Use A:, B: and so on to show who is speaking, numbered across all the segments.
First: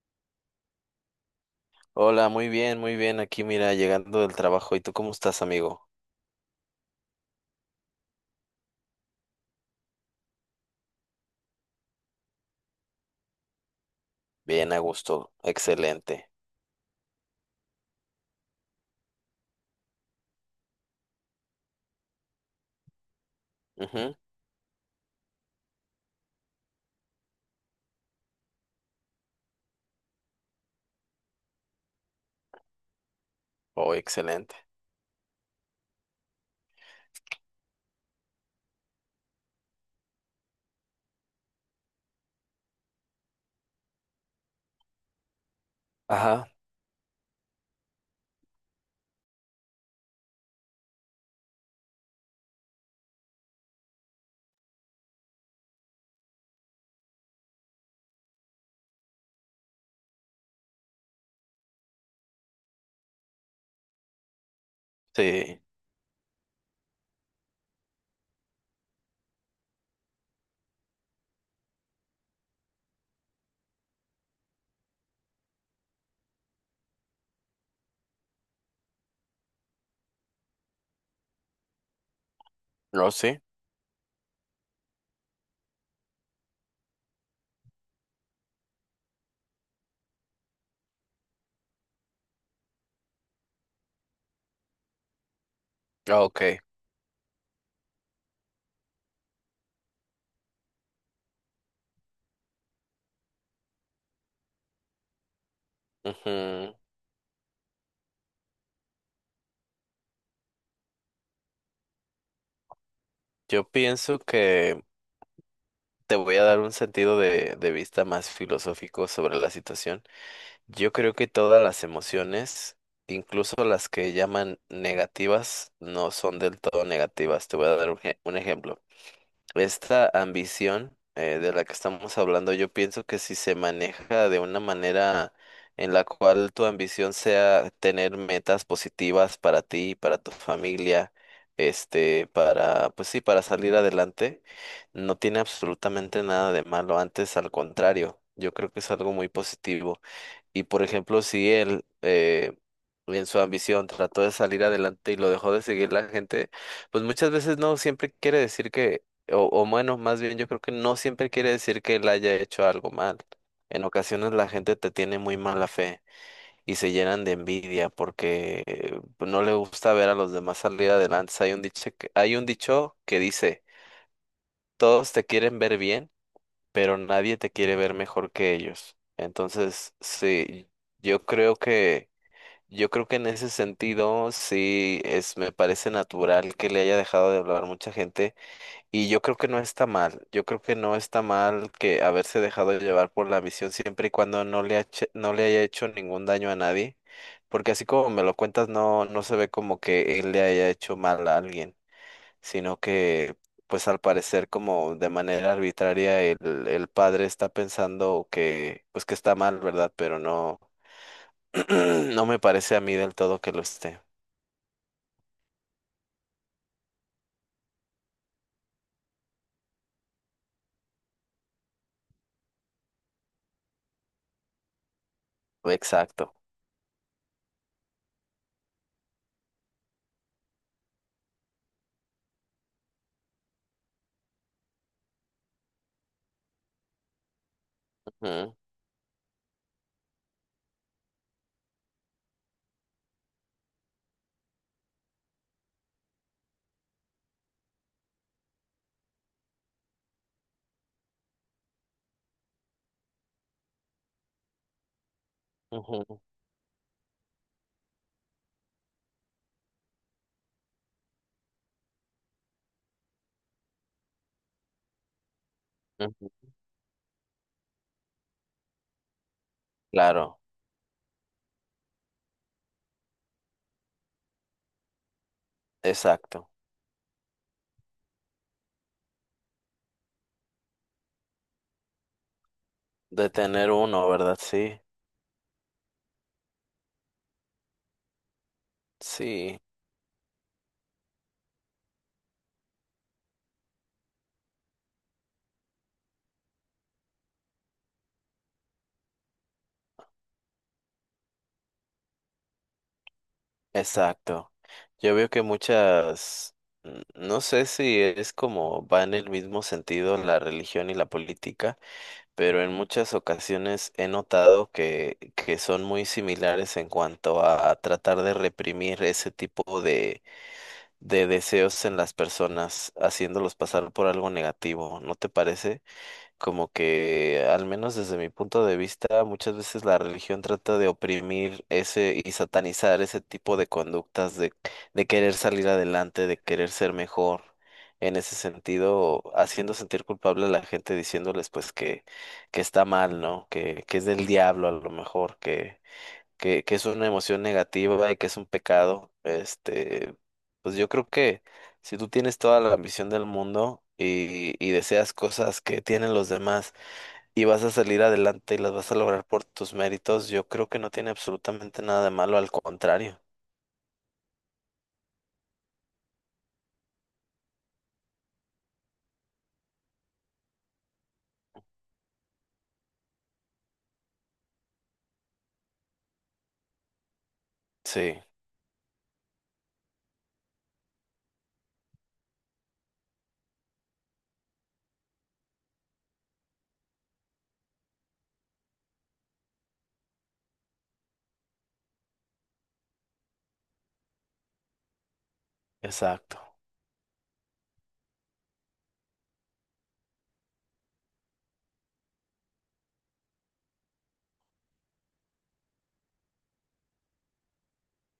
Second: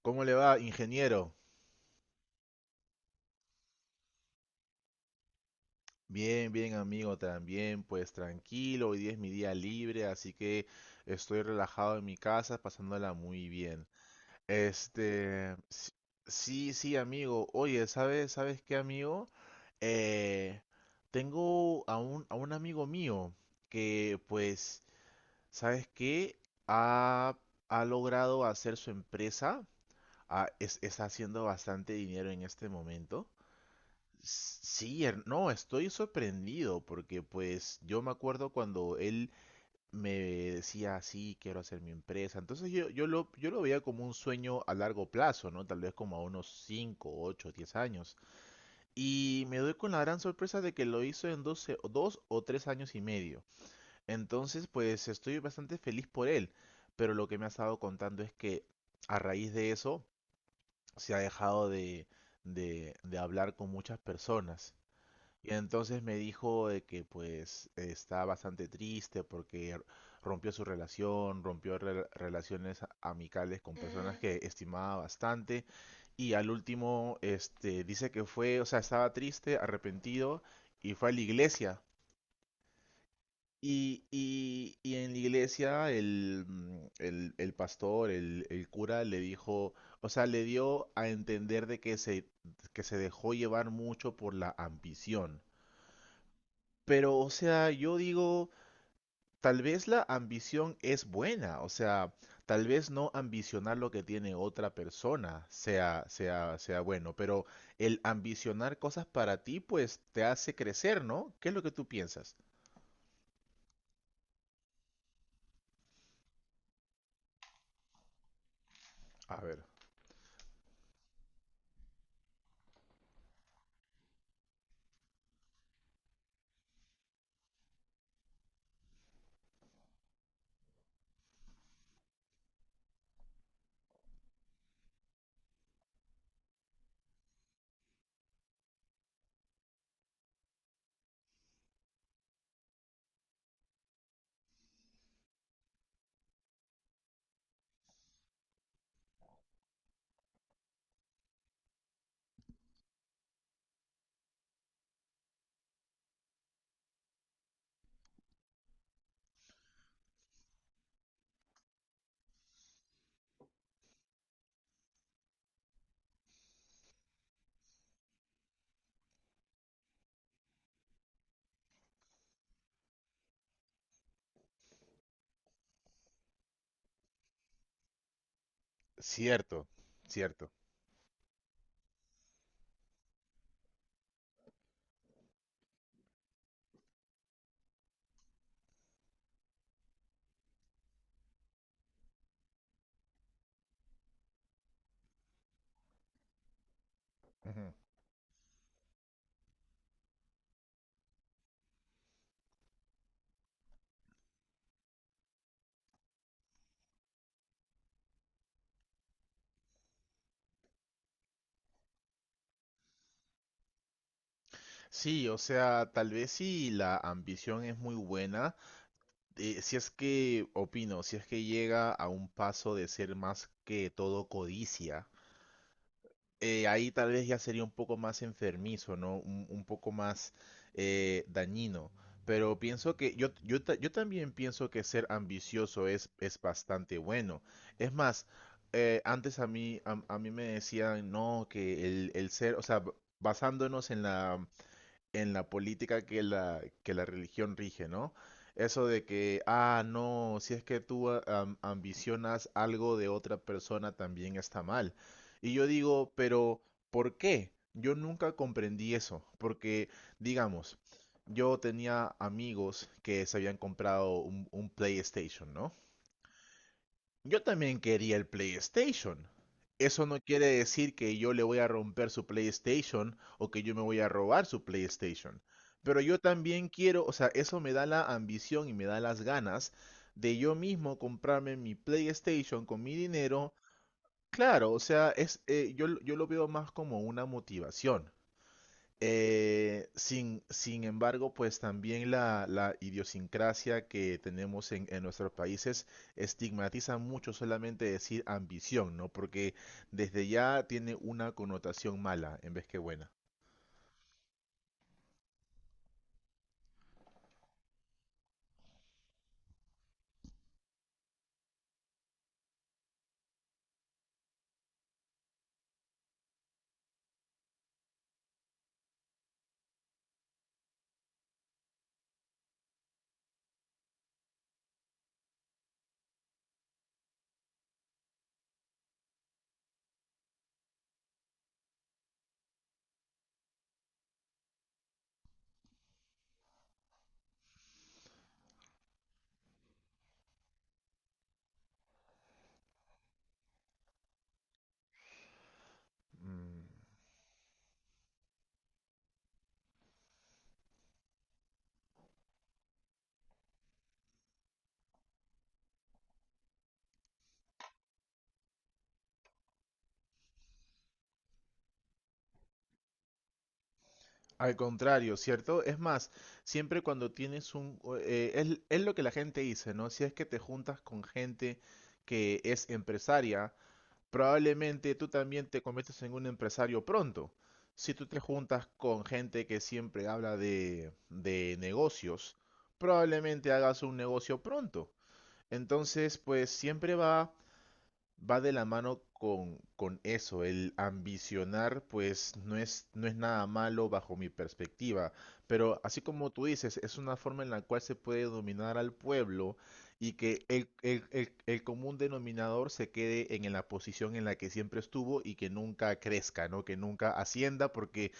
A: ¿Cómo le va, ingeniero?
B: Hola, muy bien, muy bien. Aquí, mira, llegando del trabajo. ¿Y tú cómo estás, amigo?
A: Bien, bien, amigo, también, pues tranquilo, hoy día es mi día libre, así que estoy relajado en mi casa, pasándola muy bien.
B: Bien, a gusto.
A: Este, s-
B: Excelente.
A: sí, sí, amigo. Oye, ¿sabes qué, amigo? Eh, Tengo a un amigo mío
B: Ujú.
A: que, pues, ¿sabes qué? Ha, ha logrado hacer su empresa. Está haciendo bastante dinero en este momento.
B: Oh, excelente.
A: Sí, no, estoy sorprendido porque pues yo me acuerdo cuando él me decía, sí, quiero hacer mi empresa. Entonces yo lo veía como un sueño a largo plazo, ¿no? Tal vez como a
B: Ajá,
A: unos 5 8 10 años. Y me doy con la gran sorpresa de que lo hizo en 12 o 2 o 3 años y medio. Entonces pues estoy bastante feliz por él. Pero lo que me ha estado contando es que a raíz de eso se ha dejado de hablar con muchas personas. Y
B: sí.
A: entonces me dijo de que pues está bastante triste porque rompió su relación, rompió relaciones amicales con personas que estimaba bastante, y al último dice que fue, o sea, estaba triste, arrepentido y fue a la iglesia.
B: No, sí.
A: Y en la iglesia el pastor, el cura le dijo, o sea, le dio a entender de que que se dejó llevar mucho por la ambición,
B: Ah, ok.
A: pero, o sea, yo digo, tal vez la ambición es buena, o sea, tal vez no ambicionar lo que tiene otra persona sea, sea,
B: Ujú.
A: sea bueno, pero el ambicionar cosas para ti, pues te hace crecer, ¿no? ¿Qué es lo que tú piensas?
B: Yo pienso que te voy a dar un sentido de vista más filosófico sobre
A: A
B: la
A: ver.
B: situación. Yo creo que todas las emociones, incluso las que llaman negativas, no son del todo negativas. Te voy a dar un, un ejemplo. Esta ambición de la que estamos hablando, yo pienso que si se maneja de una manera en la cual tu ambición sea tener metas positivas para ti, para tu familia, este, para, pues sí, para salir adelante, no tiene absolutamente nada de malo. Antes, al contrario, yo creo que es algo muy positivo. Y por ejemplo, si él en su ambición trató de salir adelante y lo dejó de seguir la gente, pues muchas veces no siempre quiere decir que, o bueno, más bien yo creo que no siempre quiere decir que él haya hecho algo mal. En ocasiones la gente te tiene muy mala fe y se llenan de envidia porque pues, no le gusta ver a los demás salir adelante. Hay un dicho que dice, todos te quieren ver bien pero nadie te quiere ver mejor que ellos.
A: Cierto,
B: Entonces,
A: cierto.
B: sí, yo creo que, yo creo que en ese sentido, sí, es, me parece natural que le haya dejado de hablar mucha gente y yo creo que no está mal, yo creo que no está mal que haberse dejado llevar por la visión siempre y cuando no le, no le haya hecho ningún daño a nadie, porque
A: Ujú.
B: así como me lo cuentas, no, no se ve como que él le haya hecho mal a alguien sino que pues al parecer como de manera arbitraria el padre está pensando que pues que está mal, ¿verdad? Pero no, no me parece a mí del todo que lo esté.
A: Sí, o sea, tal vez si la ambición es muy buena. Opino, si es que llega a un paso de ser más que todo codicia.
B: Exacto.
A: Ahí tal vez ya sería un poco más enfermizo, ¿no? Un poco más dañino. Pero pienso que yo también pienso que ser ambicioso es bastante bueno. Es más,
B: Ujú,
A: antes a mí, a mí me decían, no, que el ser, o sea, basándonos en la política que la religión rige, ¿no? Eso de que, no, si es que tú ambicionas algo de otra persona también está mal. Y yo digo,
B: ujú,
A: pero ¿por qué? Yo nunca comprendí eso, porque, digamos, yo tenía amigos que se habían comprado un PlayStation, ¿no?
B: ujú.
A: Yo también quería el PlayStation. Eso no
B: Claro,
A: quiere decir que yo le voy a romper su PlayStation o que yo me voy a robar su PlayStation. Pero yo
B: exacto.
A: también quiero, o sea, eso me da la ambición y me da las ganas de yo mismo comprarme mi PlayStation con mi
B: De
A: dinero.
B: tener uno, ¿verdad?
A: Claro, o
B: Sí,
A: sea, yo lo veo más como una motivación.
B: sí,
A: Sin embargo, pues también la idiosincrasia que tenemos en nuestros países estigmatiza mucho solamente decir ambición, ¿no? Porque desde ya tiene una connotación mala en vez que buena.
B: exacto. Yo veo que muchas, no sé si es como va en el mismo sentido la religión y la política pero en muchas ocasiones he notado que son muy similares en cuanto a tratar de reprimir ese tipo de deseos en las personas, haciéndolos pasar por algo negativo, ¿no te parece? Como que, al menos desde mi punto de vista, muchas veces la religión trata de oprimir ese y satanizar ese tipo de conductas de querer salir adelante, de querer ser mejor. En ese sentido, haciendo sentir culpable a la gente, diciéndoles pues que está mal, ¿no? Que es del diablo a lo mejor,
A: Mm.
B: que es una emoción negativa y que es un pecado, este, pues yo creo que si tú tienes toda la ambición del mundo y deseas cosas que tienen los demás y vas a salir adelante y las vas a lograr por tus méritos, yo creo que no tiene absolutamente nada de malo, al contrario.
A: Al contrario, ¿cierto? Es más, siempre cuando tienes un, es lo que la gente dice, ¿no? Si es que te juntas con gente que es empresaria, probablemente tú también te conviertes en un empresario pronto. Si tú te
B: Sí,
A: juntas con gente que siempre habla de negocios, probablemente hagas un negocio pronto. Entonces, pues siempre va de la mano con eso, el ambicionar, pues no es nada malo bajo mi perspectiva, pero así como tú
B: exacto.
A: dices, es una forma en la cual se puede dominar al pueblo y que el común denominador se quede en la posición en la que siempre estuvo y que nunca crezca, ¿no? Que nunca ascienda, porque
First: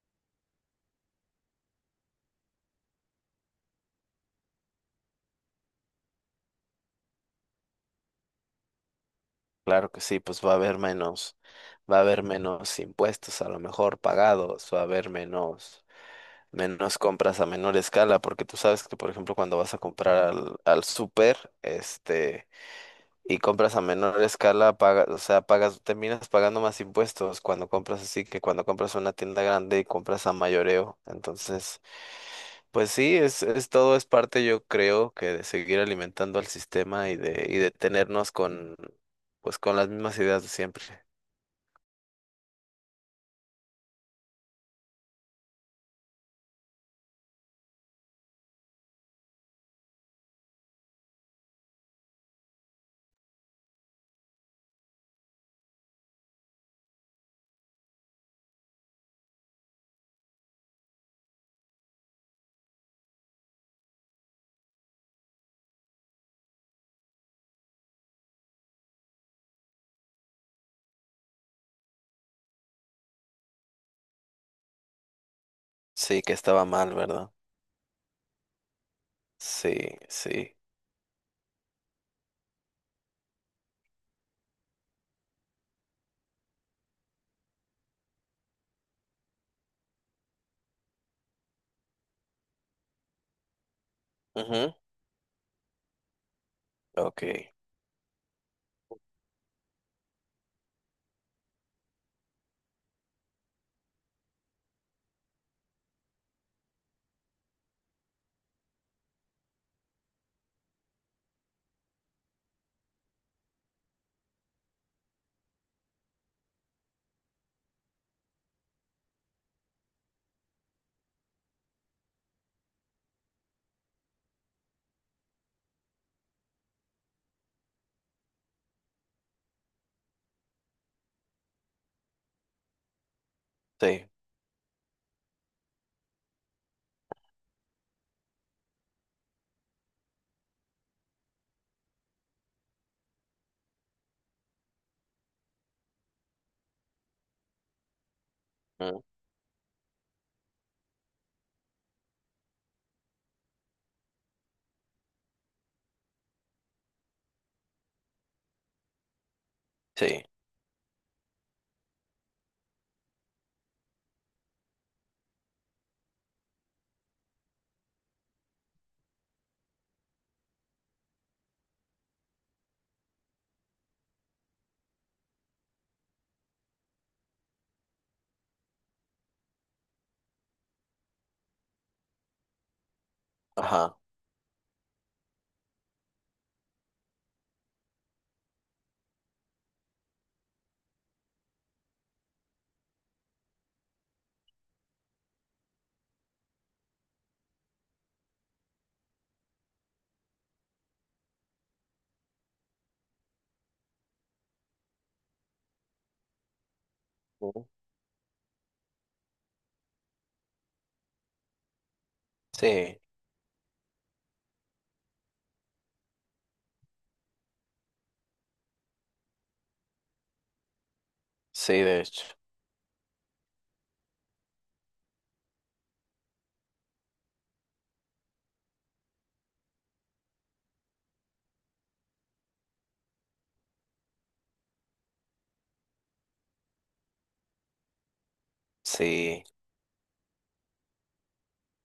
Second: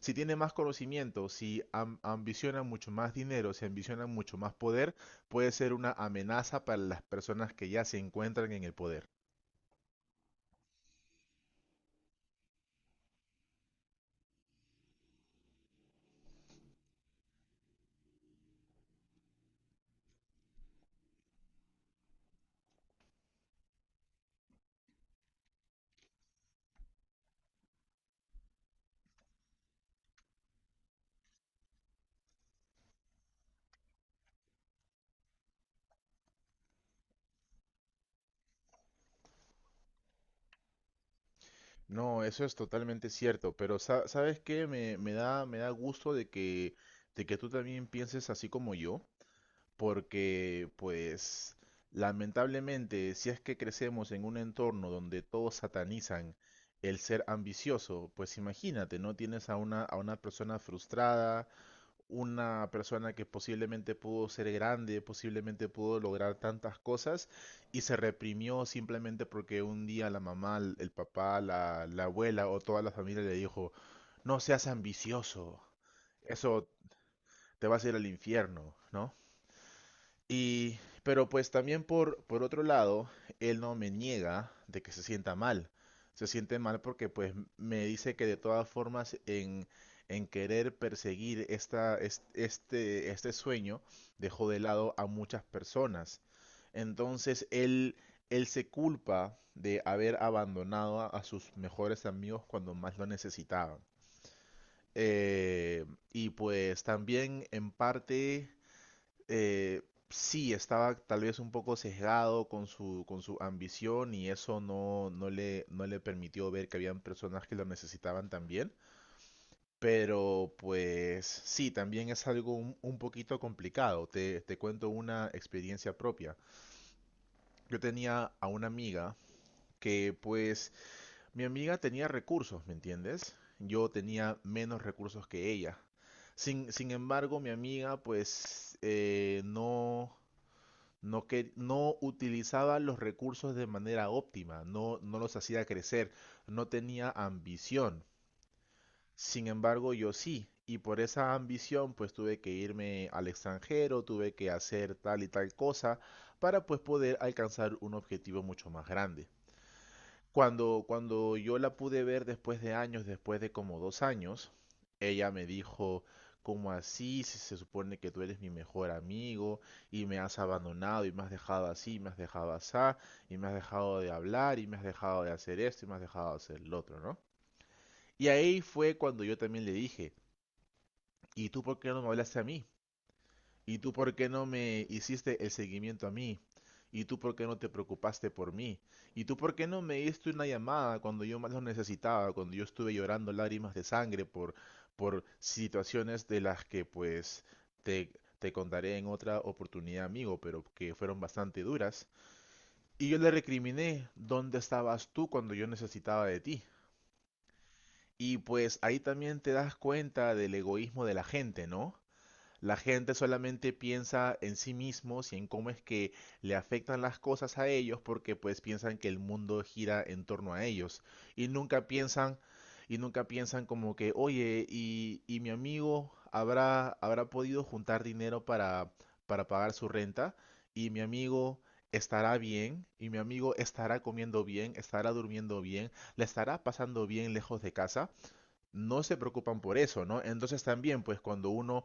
A: si tiene más conocimiento, si ambiciona mucho más dinero, si ambiciona mucho más poder, puede ser una amenaza para las personas que ya se encuentran en el poder.
B: Claro que sí, pues va a haber menos, va a haber menos impuestos a lo mejor pagados, va a haber menos menos compras a menor escala, porque tú sabes que, por ejemplo, cuando vas a comprar al súper, este, y compras a menor escala, pagas, o sea, pagas, terminas pagando más impuestos cuando compras así que cuando compras una tienda grande y compras a mayoreo. Entonces, pues sí, es todo es parte, yo creo, que de seguir alimentando al sistema y de tenernos con, pues con las mismas ideas de siempre.
A: No, eso es totalmente cierto, pero ¿sabes qué? Me da gusto de que tú también pienses así como yo, porque pues lamentablemente si es que crecemos en un entorno donde todos satanizan el ser ambicioso, pues imagínate, ¿no? Tienes a una persona frustrada, una persona que posiblemente pudo ser grande, posiblemente pudo lograr tantas cosas y se reprimió simplemente porque un día la mamá, el papá, la abuela o toda la familia le dijo, no seas ambicioso,
B: Sí, que estaba
A: eso
B: mal, ¿verdad?
A: te vas a ir al infierno, ¿no?
B: Sí, sí.
A: Y, pero pues también por, otro lado, él no me niega de que se sienta mal. Se siente mal porque pues me dice que de todas formas en, querer perseguir este sueño dejó de
B: Ujú,
A: lado a muchas personas.
B: ok.
A: Entonces él se culpa de haber abandonado a, sus mejores amigos cuando más lo necesitaban. Eh, y pues también en parte, eh, sí, estaba tal vez un poco sesgado con su, ambición y eso no le permitió ver que habían personas que lo necesitaban también. Pero pues sí, también es algo un poquito complicado. Te cuento una experiencia propia. Yo tenía a una amiga que pues mi amiga tenía recursos, ¿me entiendes? Yo
B: Sí.
A: tenía menos recursos que ella. Sin embargo, mi amiga pues no, no, que, no utilizaba los recursos de manera óptima, no, no los hacía crecer, no tenía ambición.
B: Mm,
A: Sin embargo, yo sí, y por esa ambición pues tuve que irme al extranjero, tuve que hacer tal y tal cosa para pues poder alcanzar un objetivo mucho más grande.
B: sí.
A: Cuando yo la pude ver después de años, después de como 2 años, ella me dijo, ¿cómo así? Si se supone que tú eres mi mejor amigo y me has abandonado y me has dejado así, y me has dejado asá, y me has dejado de hablar y me has dejado de hacer esto y me has dejado de hacer lo otro, ¿no? Y ahí fue cuando yo también le dije, ¿y tú por qué no me hablaste a mí? ¿Y tú
B: Ajá.
A: por qué no me hiciste el seguimiento a mí? ¿Y tú por qué no te preocupaste por mí? ¿Y tú por qué no me diste una llamada cuando yo más lo necesitaba, cuando yo estuve llorando lágrimas de sangre por, situaciones de las que pues te, te contaré en otra oportunidad, amigo, pero que fueron bastante duras? Y yo le recriminé, ¿dónde estabas tú cuando yo necesitaba de ti?
B: ¿No?
A: Y pues ahí también te das cuenta del egoísmo de la gente, ¿no? La
B: Sí,
A: gente solamente piensa en sí mismos y en cómo es que le afectan las cosas a ellos porque pues piensan que el mundo gira en torno a ellos y
B: sí,
A: nunca
B: de hecho.
A: piensan como que, oye, y mi amigo habrá podido juntar dinero para, pagar su renta y mi amigo estará bien y mi amigo estará comiendo bien, estará durmiendo bien, le estará pasando bien lejos de casa. No se
B: Sí,
A: preocupan por eso, ¿no? Entonces también pues cuando uno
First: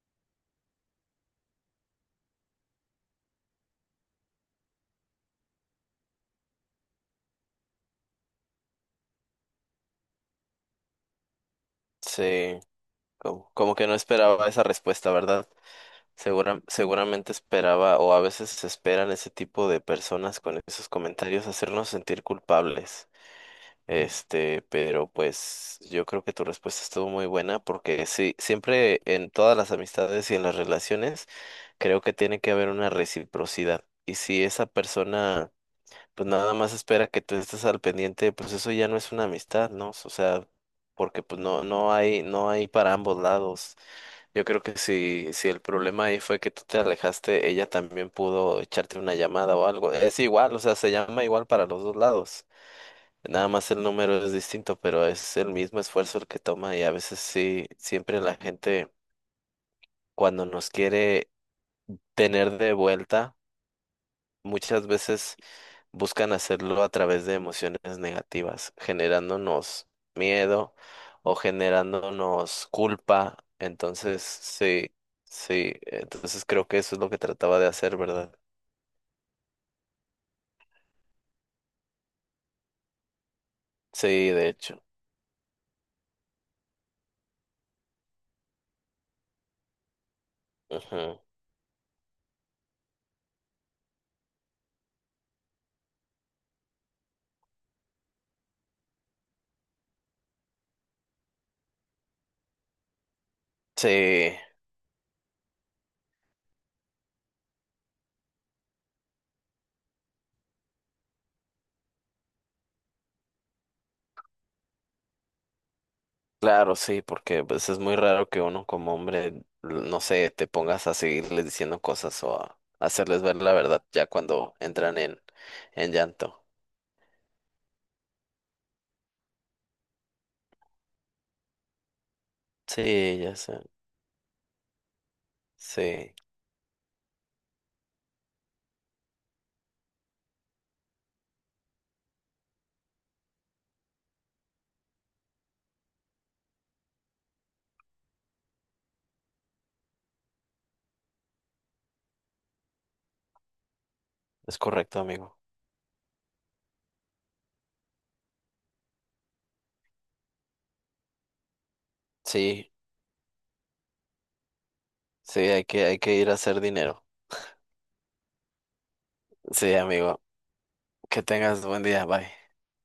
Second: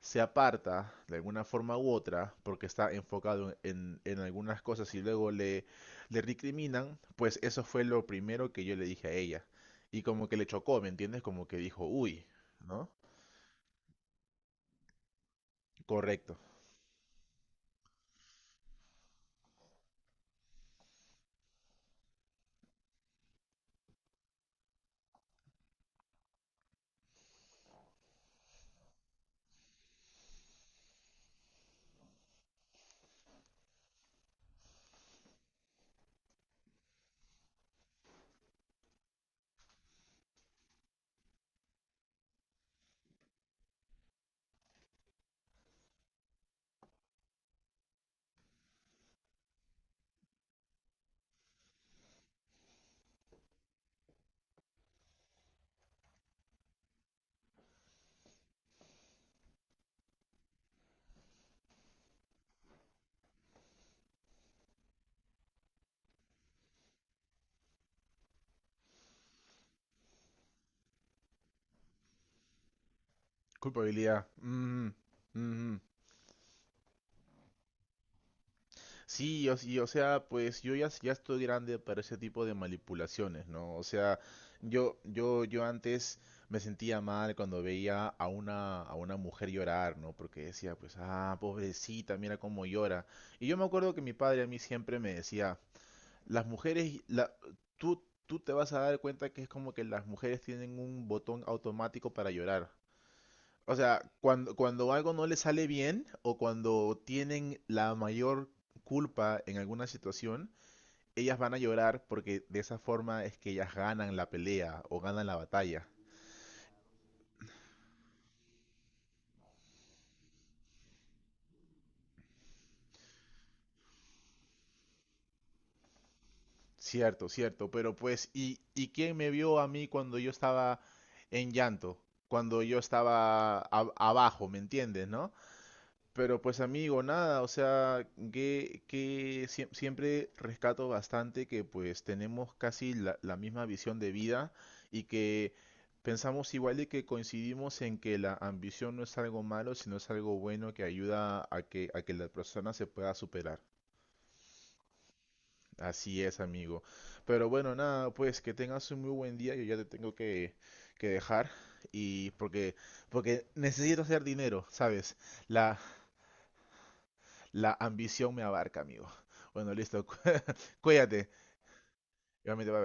A: se aparta de alguna forma u otra porque está enfocado en, algunas cosas y luego le, recriminan, pues eso fue lo primero que yo le dije a ella. Y como que le chocó, ¿me entiendes? Como que dijo, uy,
B: sí.
A: ¿no?
B: Como, como que no esperaba esa respuesta, ¿verdad?
A: Correcto.
B: Segura, seguramente esperaba, o a veces se esperan ese tipo de personas con esos comentarios hacernos sentir culpables. Este, pero pues yo creo que tu respuesta estuvo muy buena porque sí, siempre en todas las amistades y en las relaciones creo que tiene que haber una reciprocidad. Y si esa persona pues nada más espera que tú estés al pendiente, pues eso ya no es una amistad, ¿no? O sea, porque pues no, no hay, no hay para ambos lados. Yo creo que si, si el problema ahí fue que tú te alejaste, ella también pudo echarte una llamada o algo. Es igual, o sea, se llama igual para los dos lados. Nada más el número es distinto, pero es el mismo esfuerzo el que toma y a veces sí, siempre la gente cuando nos quiere tener de vuelta, muchas veces buscan hacerlo a través de emociones negativas, generándonos miedo o generándonos culpa.
A: Culpabilidad.
B: Entonces,
A: Mm,
B: sí, sí,
A: mhm.
B: entonces creo que eso es lo que trataba de hacer, ¿verdad?
A: Sí, o sea, pues yo ya estoy grande para ese tipo de manipulaciones, ¿no? O sea,
B: Sí, de hecho.
A: yo antes me sentía mal cuando veía a una, mujer llorar, ¿no? Porque decía, pues,
B: Ujú.
A: ah, pobrecita, mira cómo llora. Y yo me acuerdo que mi padre a mí siempre me decía, las mujeres, tú te vas a dar cuenta que es como que las mujeres tienen un botón automático para llorar. O
B: Sí,
A: sea, cuando algo no les sale bien o cuando tienen la mayor culpa en alguna situación, ellas van a llorar porque de esa forma es que ellas ganan la pelea o ganan la batalla.
B: claro, sí, porque pues es muy raro que uno como hombre, no sé, te pongas a seguirles diciendo cosas o a hacerles ver la verdad ya cuando entran en llanto.
A: Cierto, cierto, pero pues, ¿y quién me vio a mí cuando yo estaba en llanto? Cuando yo
B: Sí, ya
A: estaba
B: sé.
A: abajo, ¿me entiendes, no?
B: Sí,
A: Pero pues amigo, nada, o sea, siempre rescato bastante que pues tenemos casi la misma visión de vida y que pensamos igual y que coincidimos en que la ambición no es algo malo, sino es algo bueno que ayuda a que la persona se pueda superar.
B: es correcto, amigo.
A: Así es, amigo. Pero bueno, nada, pues que tengas un muy buen día, yo ya te tengo que dejar y
B: Sí.
A: porque necesito hacer dinero, ¿sabes?
B: Sí,
A: La,
B: hay que ir a hacer dinero.
A: La ambición me abarca, amigo. Bueno,
B: Sí,
A: listo.
B: amigo. Que
A: Cuídate.
B: tengas buen día. Bye.
A: Igualmente, bye, bye.